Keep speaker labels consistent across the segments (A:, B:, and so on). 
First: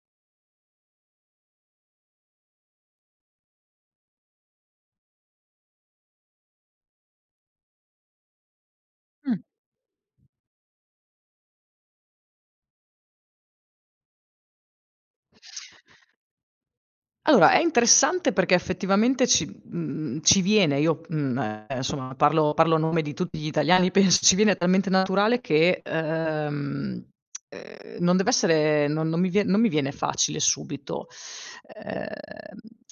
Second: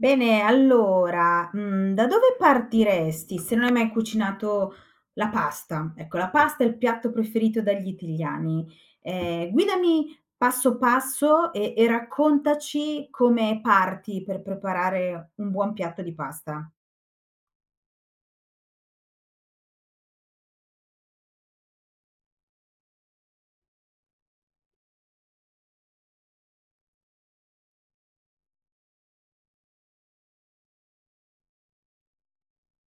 A: Bene, allora, da dove partiresti se non hai mai cucinato la pasta? Ecco, la pasta è il piatto preferito dagli italiani.
B: Mh.
A: Guidami passo passo e raccontaci come parti per preparare un buon piatto di pasta.
B: Allora, è interessante perché effettivamente ci viene insomma parlo a nome di tutti gli italiani penso, ci viene talmente naturale che non dev'essere non non mi vie non mi viene facile subito, ehm,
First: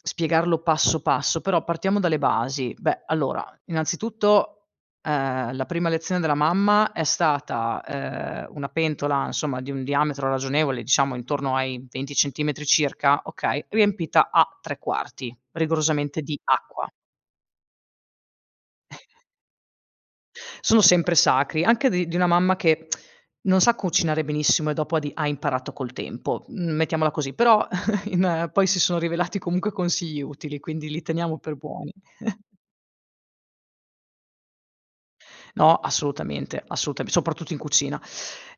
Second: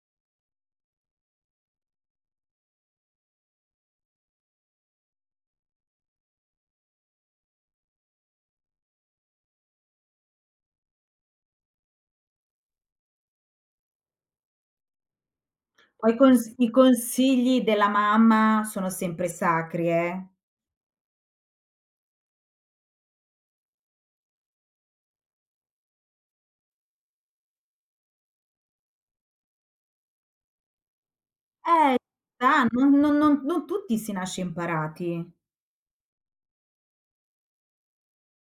B: spiegarlo passo passo, però partiamo dalle basi. Beh, allora, innanzitutto la prima lezione della mamma è stata, una pentola, insomma, di un diametro ragionevole, diciamo intorno ai 20 centimetri circa, okay, riempita a 3 quarti,
A: Poi
B: rigorosamente di
A: cons i
B: acqua.
A: consigli della mamma sono sempre sacri, eh.
B: Sono sempre sacri, anche di una mamma che non sa cucinare benissimo e dopo ha imparato col tempo, mettiamola così, però in poi si sono rivelati comunque consigli utili, quindi li teniamo per buoni.
A: Ah, non tutti si nasce imparati.
B: No, assolutamente, assolutamen soprattutto in cucina.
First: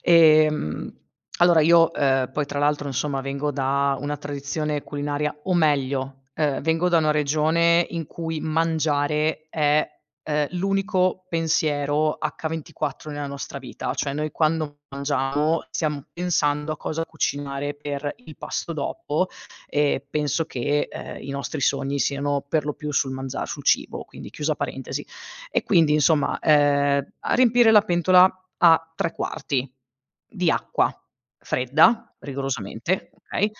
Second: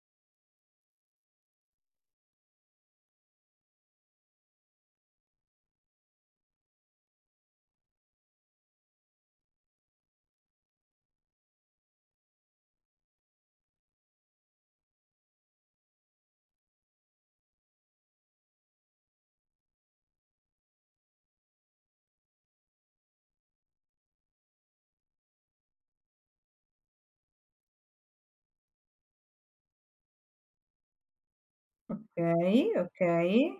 B: Ehm, allora io, poi tra l'altro insomma vengo da una tradizione culinaria o meglio, vengo da una regione in cui mangiare è l'unico pensiero H24 nella nostra vita. Cioè noi quando mangiamo stiamo pensando a cosa cucinare per il pasto dopo e penso che i nostri sogni siano per lo più sul cibo, quindi chiusa parentesi. E quindi insomma, a riempire la pentola a 3 quarti di acqua fredda,
A: Okay,
B: rigorosamente, okay,
A: okay.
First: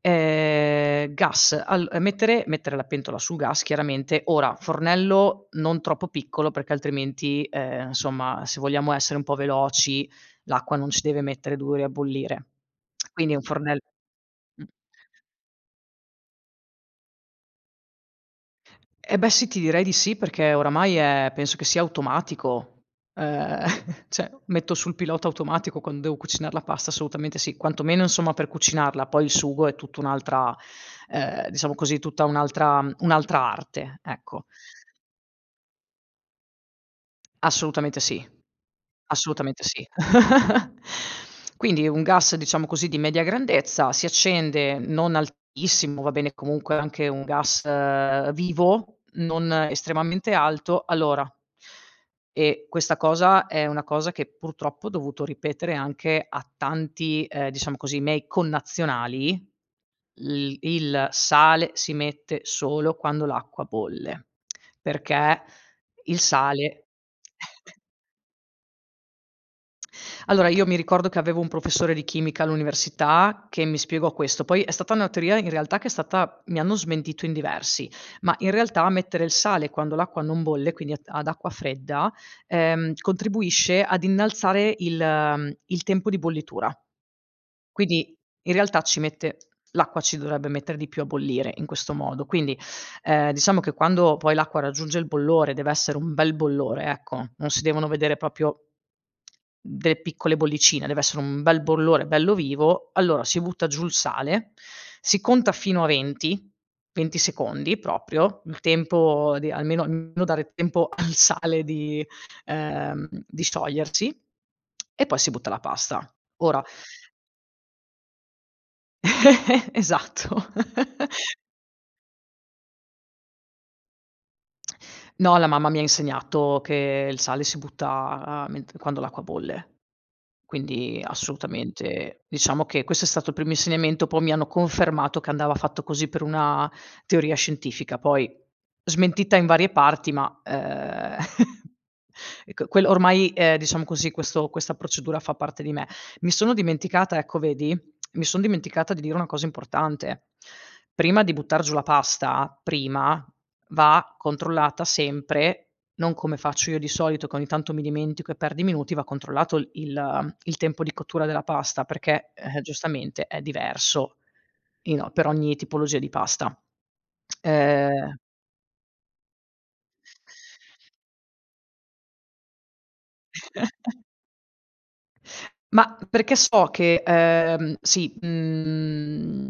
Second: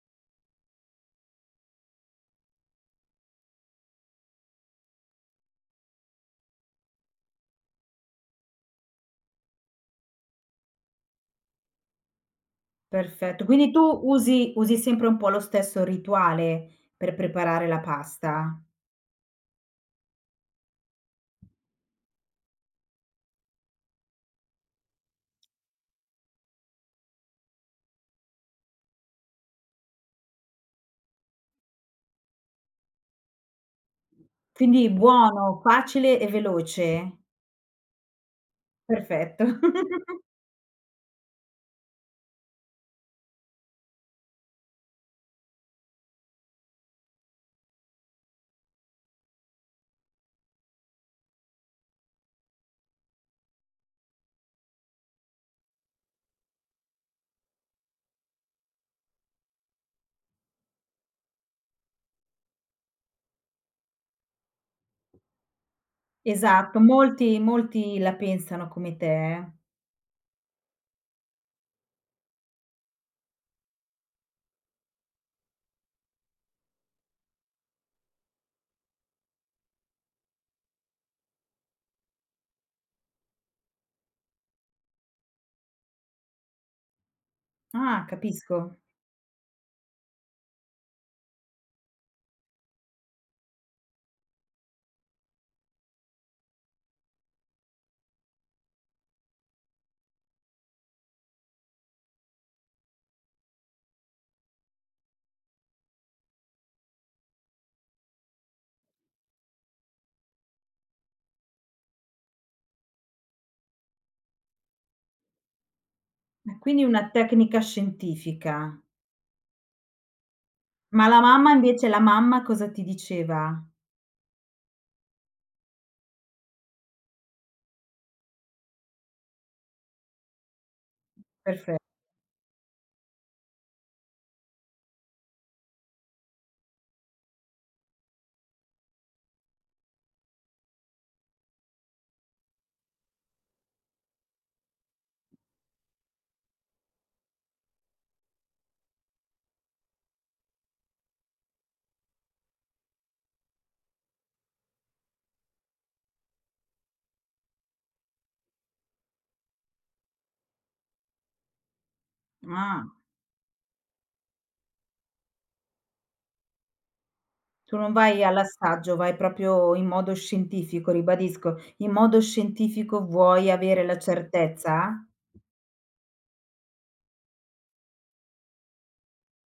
B: gas al mettere la pentola sul gas chiaramente. Ora, fornello non troppo piccolo perché altrimenti, insomma, se vogliamo essere un po' veloci, l'acqua non ci deve mettere 2 ore a bollire. Quindi un
A: Perfetto. Quindi
B: fornello
A: tu usi
B: mh.
A: usi sempre un po' lo stesso rituale per preparare la pasta.
B: Eh beh sì, ti direi di sì, perché oramai è penso che sia automatico. Ehm, cioè metto sul pilota automatico quando devo cucinar la pasta, assolutamente sì. Quantomeno insomma per cucinarla, poi il sugo è tutta un'altra diciamo così, tutta un'altra arte, ecco.
A: Quindi buono, facile e veloce.
B: Assolutamente sì.
A: Perfetto.
B: Assolutamente sì. Quindi un gas, diciamo così, di media grandezza, si accende non altissimo, va bene comunque anche un gas vivo, non estremamente alto. Allora, e questa cosa è una cosa che purtroppo ho dovuto ripetere anche a tanti, diciamo così, miei connazionali. L Il sale si mette solo quando l'acqua bolle, perché il
A: Esatto,
B: sale.
A: molti molti la pensano come te, eh.
B: Allora io mi ricordo che avevo un professore di chimica all'università che mi spiegò questo, poi è stata una teoria in realtà che è stata mi hanno smentito in diversi, ma in realtà mettere il sale quando l'acqua non bolle, quindi ad acqua fredda, contribuisce ad innalzare il tempo di bollitura.
A: Ah,
B: Quindi in
A: capisco.
B: realtà ci mette l'acqua ci dovrebbe mettere di più a bollire in questo modo, quindi diciamo che quando poi l'acqua raggiunge il bollore, deve essere un bel bollore, ecco, non si devono vedere proprio delle piccole bollicine, deve essere un bel bollore bello vivo, allora si butta giù il sale, si conta fino a 20, 20 secondi proprio, il tempo di almeno dare tempo al sale di sciogliersi, e poi si butta la pasta.
A: Ma
B: Ora
A: quindi una tecnica scientifica.
B: esatto.
A: Ma la mamma invece la mamma cosa ti diceva?
B: No, la mamma mi ha insegnato che il sale si butta ment quando l'acqua bolle. Quindi
A: Perfe
B: assolutamente diciamo che questo è stato il primo insegnamento, poi mi hanno confermato che andava fatto così per una teoria scientifica, poi smentita in varie parti, ecco, quello ormai, diciamo così, questo questa procedura fa parte di me. Mi sono dimenticata, ecco vedi mi son dimenticata di dire una cosa importante: prima di buttar giù la pasta, prima, va controllata sempre non come faccio io di solito che ogni tanto mi dimentico e perdi minuti, va controllato il tempo di cottura della pasta perché,
A: ah,
B: giustamente è diverso in o per ogni tipologia di pasta.
A: tu non
B: Ehm
A: vai all'assaggio, vai proprio in modo scientifico, ribadisco. In modo scientifico vuoi avere la certezza?
B: Ma perché so che, sì, mhmm,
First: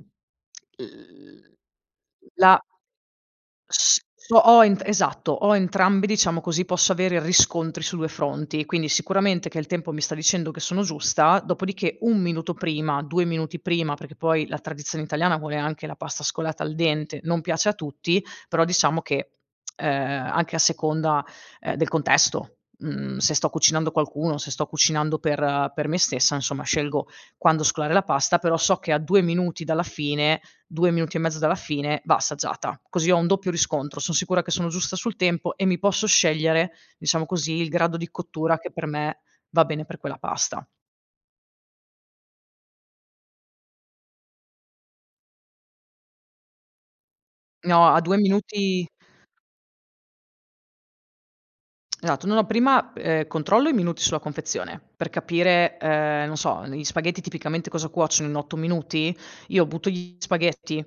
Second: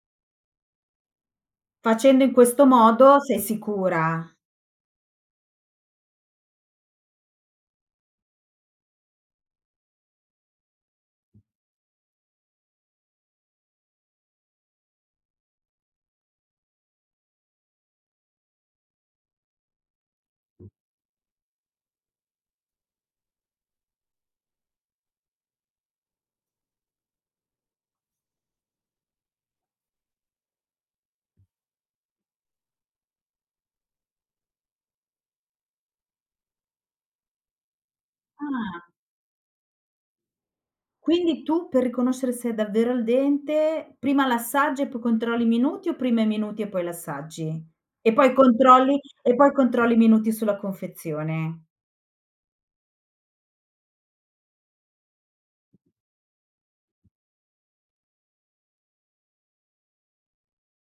B: l
A: Facendo in
B: la
A: questo modo sei
B: S
A: sicura.
B: so ho ent esatto, ho entrambi, diciamo così, posso avere riscontri su 2 fronti, quindi sicuramente che il tempo mi sta dicendo che sono giusta, dopodiché 1 minuto prima, 2 minuti prima, perché poi la tradizione italiana vuole anche la pasta scolata al dente, non piace a tutti, però diciamo che, anche a seconda, del contesto. Se sto cucinando qualcuno, se sto cucinando per me stessa, insomma scelgo quando scolare la pasta, però so che a 2 minuti dalla fine, 2 minuti e mezzo dalla fine va assaggiata. Così ho un doppio riscontro, son sicura che sono giusta sul tempo e mi posso scegliere, diciamo così, il grado di cottura che
A: Ah.
B: per me va bene per quella pasta.
A: Quindi tu per riconoscere se è davvero al dente, prima l'assaggi e poi controlli i minuti o prima i minuti e poi l'assaggi?
B: No, a
A: E
B: 2
A: poi
B: minuti.
A: controlli e poi controlli i minuti sulla confezione.
B: Esatto, no, no, prima, controllo i minuti sulla confezione, per capire, non so, gli spaghetti tipicamente cosa cuociono in 8 minuti, io butto gli spaghetti,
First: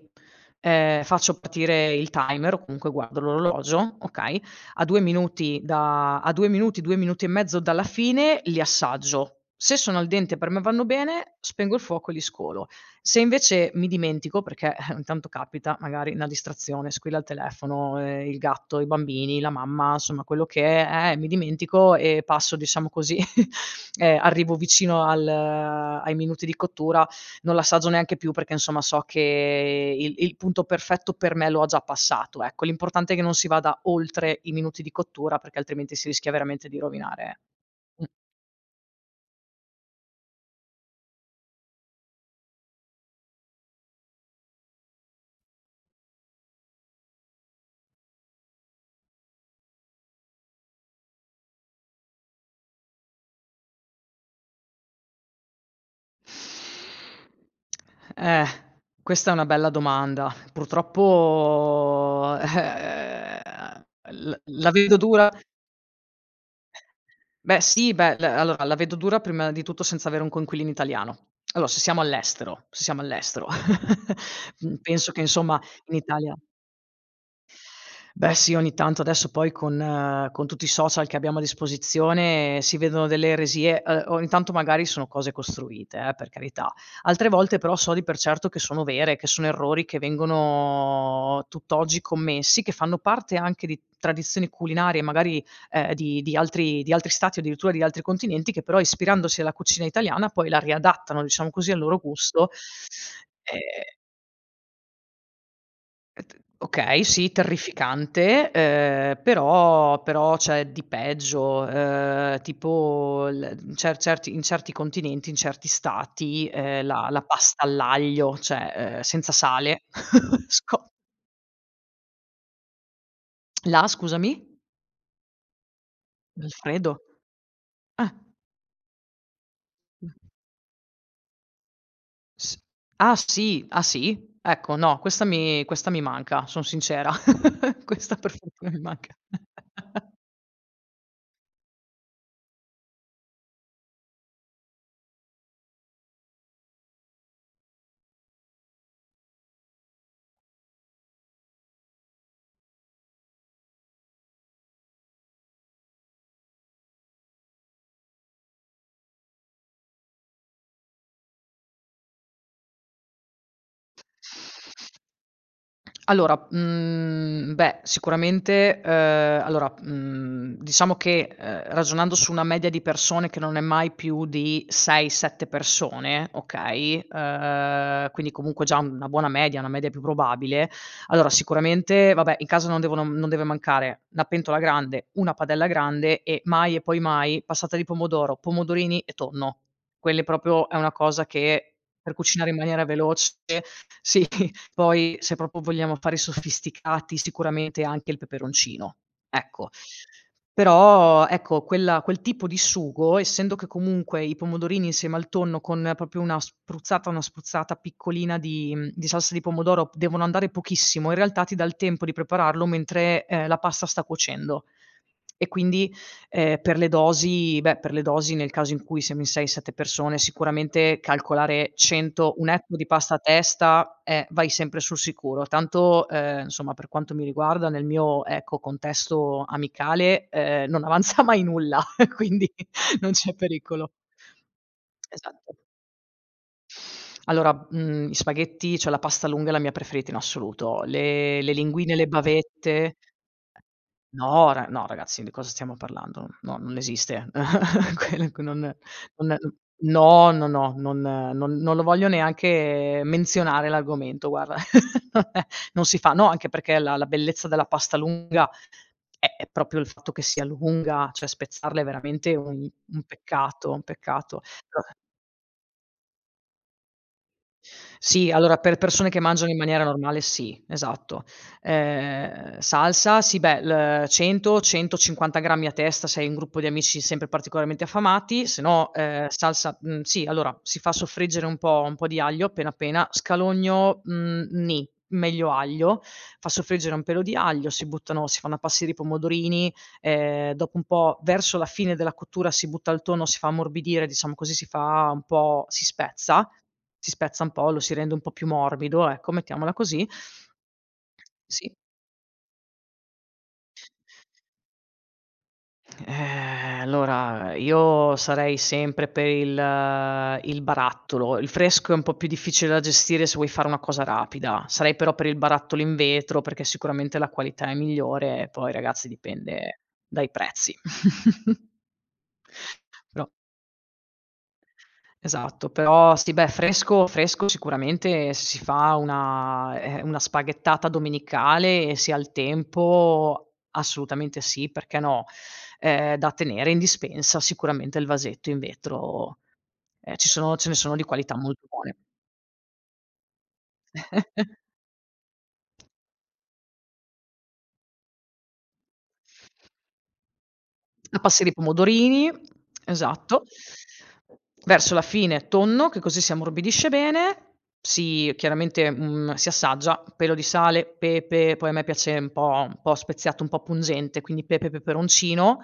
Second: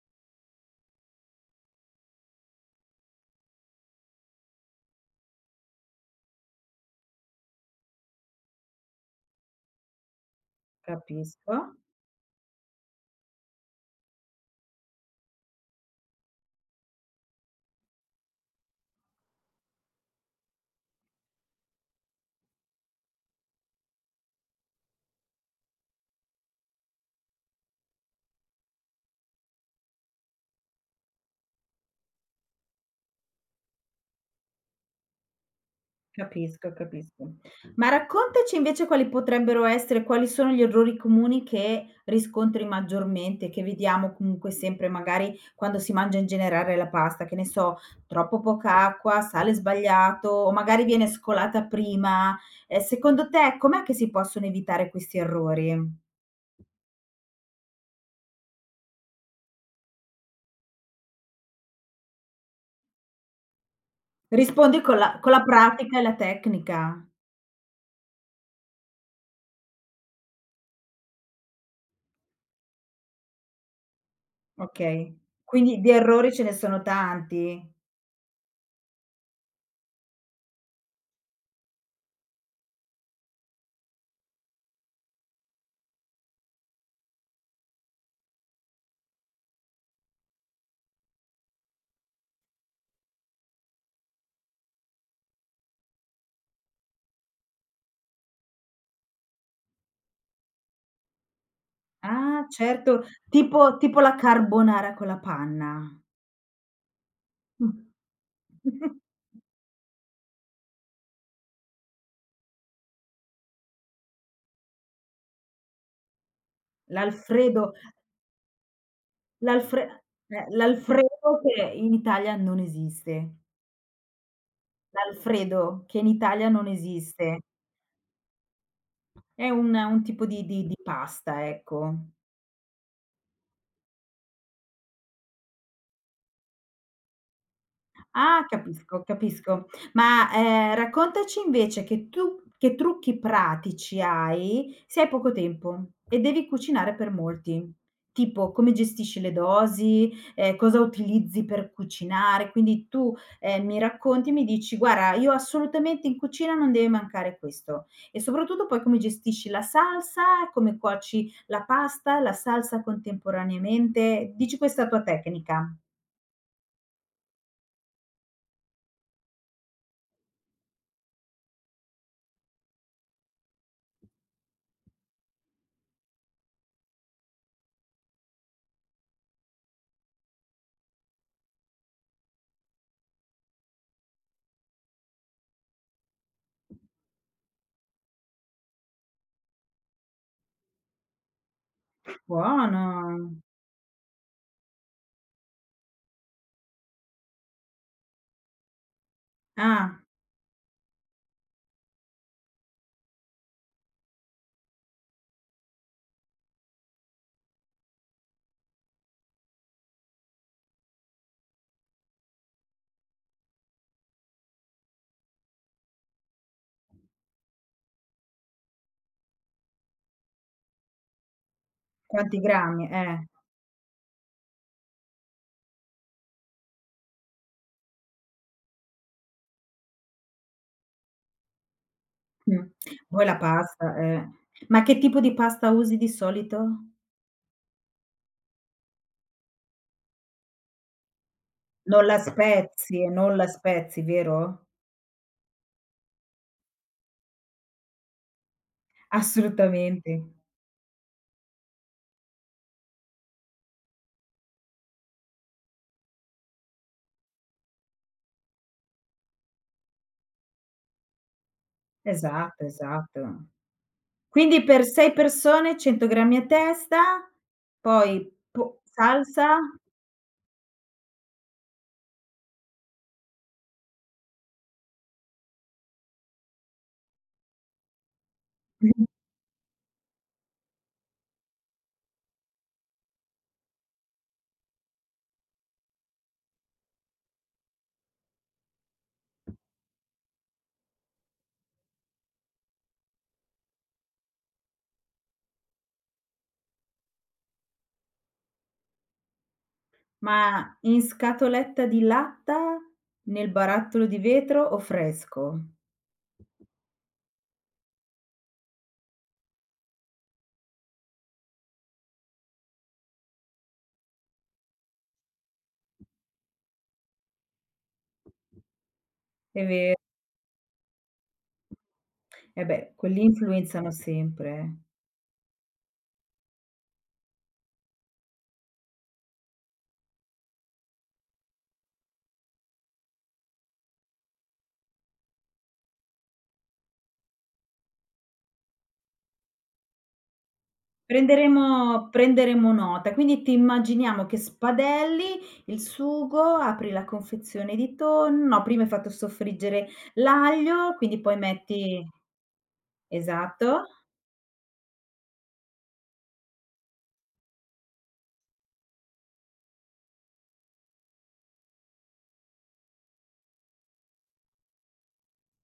B: faccio partire il timer, o comunque guardo l'orologio, okay, a 2 minuti, 2 minuti e mezzo dalla fine, li assaggio. Se sono al dente e per me vanno bene,
A: Capisco.
B: spengo il fuoco e li scolo. Se invece mi dimentico, perché ogni tanto capita, magari una distrazione, squilla il telefono, il gatto, i bambini, la mamma, insomma quello che è, mi dimentico e passo diciamo così, arrivo vicino al ai minuti di cottura, non l'assaggio neanche più perché insomma so che il punto perfetto per me lo ha già passato, ecco. L'importante è che non si vada oltre i minuti di cottura perché altrimenti si rischia veramente
A: Capisco,
B: di
A: capisco.
B: rovinare.
A: Ma raccontaci invece quali potrebbero essere quali sono gli errori comuni che riscontri maggiormente, che vediamo comunque sempre magari quando si mangia in generale la pasta, che ne so, troppo poca acqua, sale sbagliato o magari viene scolata prima. Secondo te com'è che si possono evitare questi errori?
B: Eh, questa è una bella domanda. Purtroppo, l la
A: Rispondi
B: vedo
A: con la
B: dura
A: con la pratica e la tecnica.
B: beh sì, beh, l allora la vedo dura prima di tutto senza avere un coinquilino italiano. Allora se siamo all'estero, mhmm, penso
A: Okay.
B: che insomma
A: Quindi di
B: in
A: errori
B: Italia.
A: ce ne sono tanti?
B: Beh sì, ogni tanto adesso poi con tutti i social che abbiamo a disposizione si vedono delle eresie, ogni tanto magari sono cose costruite per carità. Altre volte però so di per certo che sono vere, che sono errori che vengono tutt'oggi commessi, che fanno parte anche di tradizioni culinarie magari, di di altri stati o addirittura di altri continenti, che però ispirandosi alla cucina italiana poi la riadattano, diciamo così, al loro
A: Ah,
B: gusto.
A: certo, tipo
B: Ehm
A: tipo la carbonara con la panna.
B: e t okay, sì,
A: Mh.
B: terrificante, però c'è di peggio, tipo l mhmm, cer certi in certi continenti, in certi stati, la pasta
A: L'alfredo
B: all'aglio, cioè, senza sale.
A: l'alfre eh,
B: Sco
A: l'alfredo che in Italia non esiste.
B: la scusami?
A: L'alfredo che in Italia
B: Il
A: non
B: freddo?
A: esiste.
B: Ah,
A: È un
B: mh,
A: tipo di pasta, ecco.
B: s ah sì, ah sì? Ecco no, questa mi manca, son sincera, questa per
A: Ah,
B: fortuna mi
A: capisco,
B: manca.
A: capisco. Ma, raccontaci invece che tu che trucchi pratici hai se hai poco tempo e devi cucinare per molti. Tipo come gestisci le dosi, cosa utilizzi per cucinare. Quindi tu, mi racconti, mi dici: "Guarda, io assolutamente in cucina non deve mancare questo." E soprattutto poi come gestisci la salsa, come cuoci la pasta, la salsa contemporaneamente. Dici questa tua tecnica.
B: Allora, beh, sicuramente, allora, diciamo che, ragionando su una media di persone che non è mai più di 6, 7 persone, okay, quindi comunque già una buona media, una media più probabile. Allora sicuramente, vabbè, in casa non deve mancare una pentola grande, una padella grande e mai e poi mai passata di pomodoro, pomodorini e tonno. Quelle proprio è una cosa che per cucinare in maniera veloce
A: Buono.
B: sì. Poi se proprio vogliamo fare sofisticati, sicuramente anche il peperoncino, ecco.
A: Ah.
B: Però ecco, quel tipo di sugo, essendo che comunque i pomodorini insieme al tonno con proprio una spruzzata piccolina di salsa di pomodoro devono andare pochissimo, in realtà ti dà il tempo di prepararlo mentre, la pasta sta cuocendo. E quindi per le dosi beh, per le dosi nel caso in cui siamo in 6, 7 persone, sicuramente calcolare 100
A: Quanti
B: 1 etto di
A: grammi,
B: pasta a
A: eh.
B: testa, vai sempre sul sicuro. Tanto, insomma, per quanto mi riguarda, nel mio, ecco, contesto amicale, non avanza mai nulla, quindi
A: Mh.
B: non
A: Poi
B: c'è
A: la
B: pericolo.
A: pasta, eh. Ma che tipo di
B: Esatto.
A: pasta usi di solito?
B: Allora, gli spaghetti cioè la pasta lunga è la mia preferita in assoluto. Le linguine,
A: Non
B: le
A: la
B: bavette.
A: spezzi, non la spezzi, vero?
B: No ragazzi, di cosa stiamo parlando? No, non esiste. Quello che non non
A: Assolutamente.
B: no, no, no, non non non lo voglio neanche menzionare l'argomento, guarda. Non si fa. No, anche perché la bellezza della pasta lunga è proprio il fatto che sia lunga, cioè spezzarla è veramente
A: Esatto,
B: un
A: esatto.
B: peccato, un peccato.
A: Quindi per 6 persone 100 grammi a testa,
B: Sì,
A: poi
B: allora per
A: po
B: persone che mangiano in
A: salsa,
B: maniera normale sì, esatto. Salsa, sì beh, l 100, 150 grammi a testa se hai un gruppo di amici sempre particolarmente affamati, se no, sì, allora si fa soffriggere un po' di aglio appena appena, meglio aglio, fa soffriggere un pelo di aglio, si fanno appassire i pomodorini. Dopo un po', verso la fine della cottura si butta il tonno, si fa ammorbidire, diciamo così, si fa un po' si spezza un po', lo si rende un po' più morbido, ecco, mettiamola così.
A: ma in
B: Sì.
A: scatoletta di latta, nel barattolo di vetro o fresco?
B: Allora io sarei sempre per il barattolo. Il fresco è un po' più difficile da gestire se vuoi fare una cosa rapida. Sarei però per il barattolo in vetro, perché sicuramente la qualità è migliore e poi ragazzi
A: È
B: dipende
A: ve
B: dai prezzi.
A: eh beh, quelli
B: Però
A: influenzano sempre, eh.
B: esatto, però sì, beh, fresco sicuramente se si fa una spaghettata domenicale e si ha il tempo, assolutamente sì, perché no, da tenere in dispensa sicuramente il vasetto in vetro, ci sono ce ne sono di qualità molto buone.
A: Prenderemo nota. Quindi ti immaginiamo che spadelli il sugo, apri la confezione di tonno, no, prima hai fatto soffriggere l'aglio,
B: A
A: quindi poi
B: passi di
A: metti
B: pomodorini, esatto.
A: esatto.
B: Verso la fine tonno, che così si ammorbidisce bene, si chiaramente, si assaggia, pelo di sale, pepe, poi a me piace un po' speziato, un po' pungente, quindi pepe, peperoncino.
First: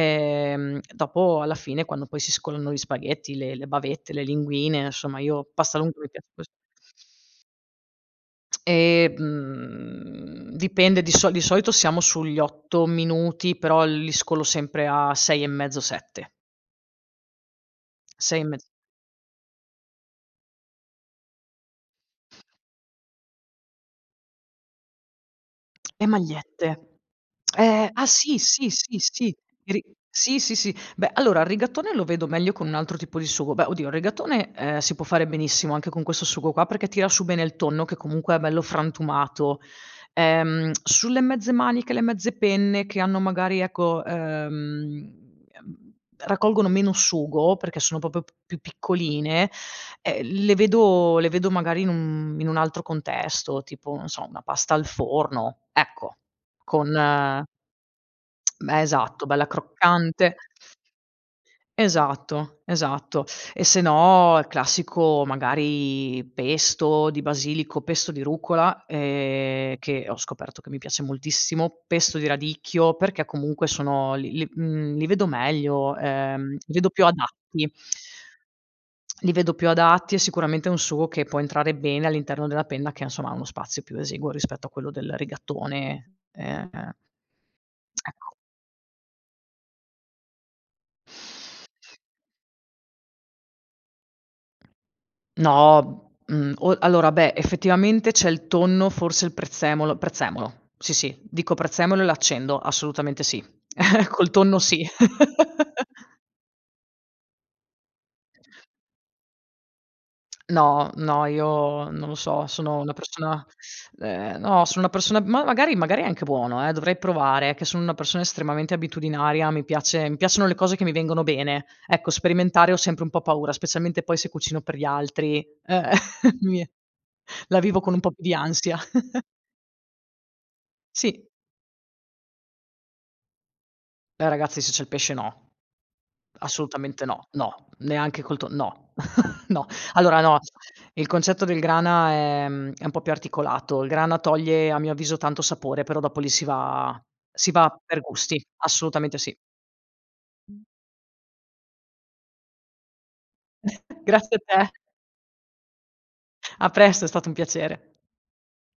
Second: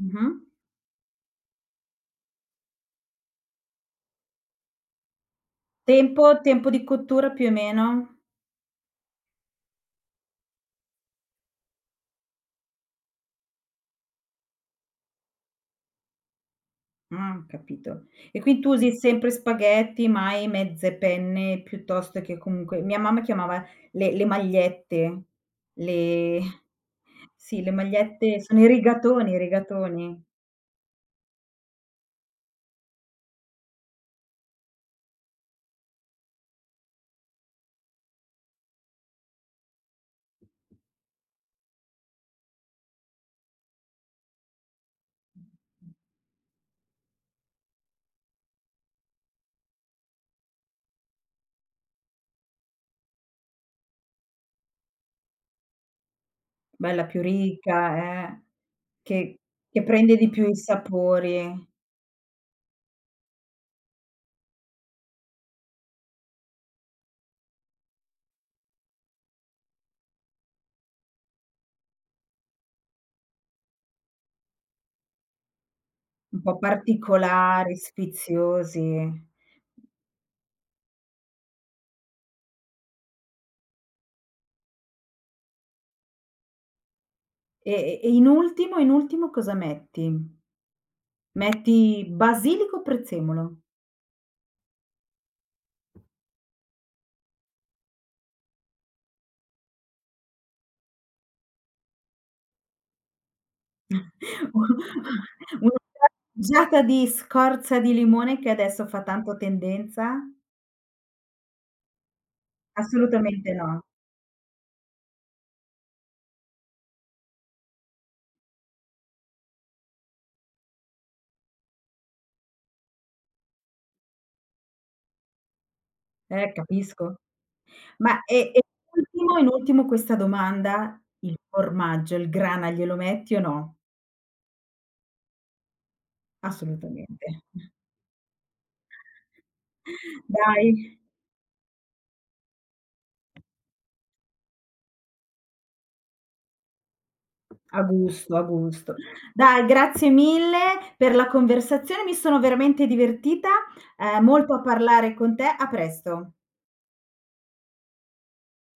A: Mh-mh.
B: Dopo alla fine quando poi si scolano gli spaghetti, le bavette, le linguine, insomma io pasta lungo mi piace
A: Tempo
B: così.
A: tempo di cottura più o meno?
B: Mhmm, dipende, di solito siamo sugli 8 minuti, però li scolo sempre a 6 e mezzo, 7.
A: Capito.
B: 6
A: E
B: e me
A: quindi tu usi sempre spaghetti, mai mezze penne, piuttosto che comunque mia mamma chiamava le magliette,
B: Le
A: le
B: magliette.
A: sì, le
B: Ah sì,
A: magliette sono i
B: sì, sì, sì,
A: rigatoni, i
B: i ri
A: rigatoni.
B: sì, sì, sì. Beh, allora il rigatone lo vedo meglio con un altro tipo di sugo. Beh, oddio il rigatone, si può fare benissimo anche con questo sugo qua, perché tira su bene il tonno che comunque è bello frantumato. Sulle mezze maniche, le mezze penne che hanno magari ecco, ehm, raccolgono meno sugo, perché sono proprio p più piccoline, le vedo magari in un altro contesto, tipo, non so, una pasta al forno, ecco, con
A: Bella più ricca,
B: beh, esatto,
A: che
B: bella
A: che prende di
B: croccante.
A: più i sapori
B: Esatto, esatto. E se no il classico magari pesto di basilico, pesto di rucola, che ho scoperto che mi piace moltissimo, pesto di radicchio, perché comunque sono li vedo meglio,
A: un po'
B: li vedo più adatti.
A: particolari, sfiziosi.
B: Li vedo più adatti e sicuramente è un sugo che può entrare bene all'interno della penna che, insomma, ha uno spazio più esiguo rispetto a quello del rigattone, ehm.
A: E in
B: Ecco.
A: ultimo in ultimo cosa metti? Metti basilico o prezzemolo?
B: No, mhmm, o allora beh, effettivamente c'è il tonno, forse il prezzemolo prezzemolo, sì, sì, dico prezzemolo e l'accendo, assolutamente sì. Col tonno sì.
A: Una ghiacciata di scorza di limone che adesso fa tanto tendenza?
B: No, no, io non lo so, sono una persona
A: Assolutamente no.
B: no, sono una persona ma magari è anche buono, dovrei provare, che sono una persona estremamente abitudinaria, mi piacciono le cose che mi vengono bene. Ecco, sperimentare ho sempre un po' paura, specialmente poi se cucino per gli altri, mi
A: Capisco.
B: la vivo con un po' più
A: Ma
B: di ansia.
A: in ultimo questa domanda:
B: Sì.
A: il formaggio, il grana glielo metti o no?
B: Ragazzi, se c'è il pesce no. Assolutamente
A: Assolutamente.
B: no, no, neanche col to no, no. Allora no,
A: Dai,
B: il concetto del grana è un po' più articolato. Il grana toglie a mio avviso tanto sapore, però dopo lì si va
A: a
B: per
A: gusto,
B: gusti,
A: a gusto.
B: assolutamente sì.
A: Dai, grazie mille per la conversazione, mi sono veramente divertita,
B: Grazie a
A: molto a
B: te.
A: parlare con te. A presto.
B: A presto, è stato un piacere.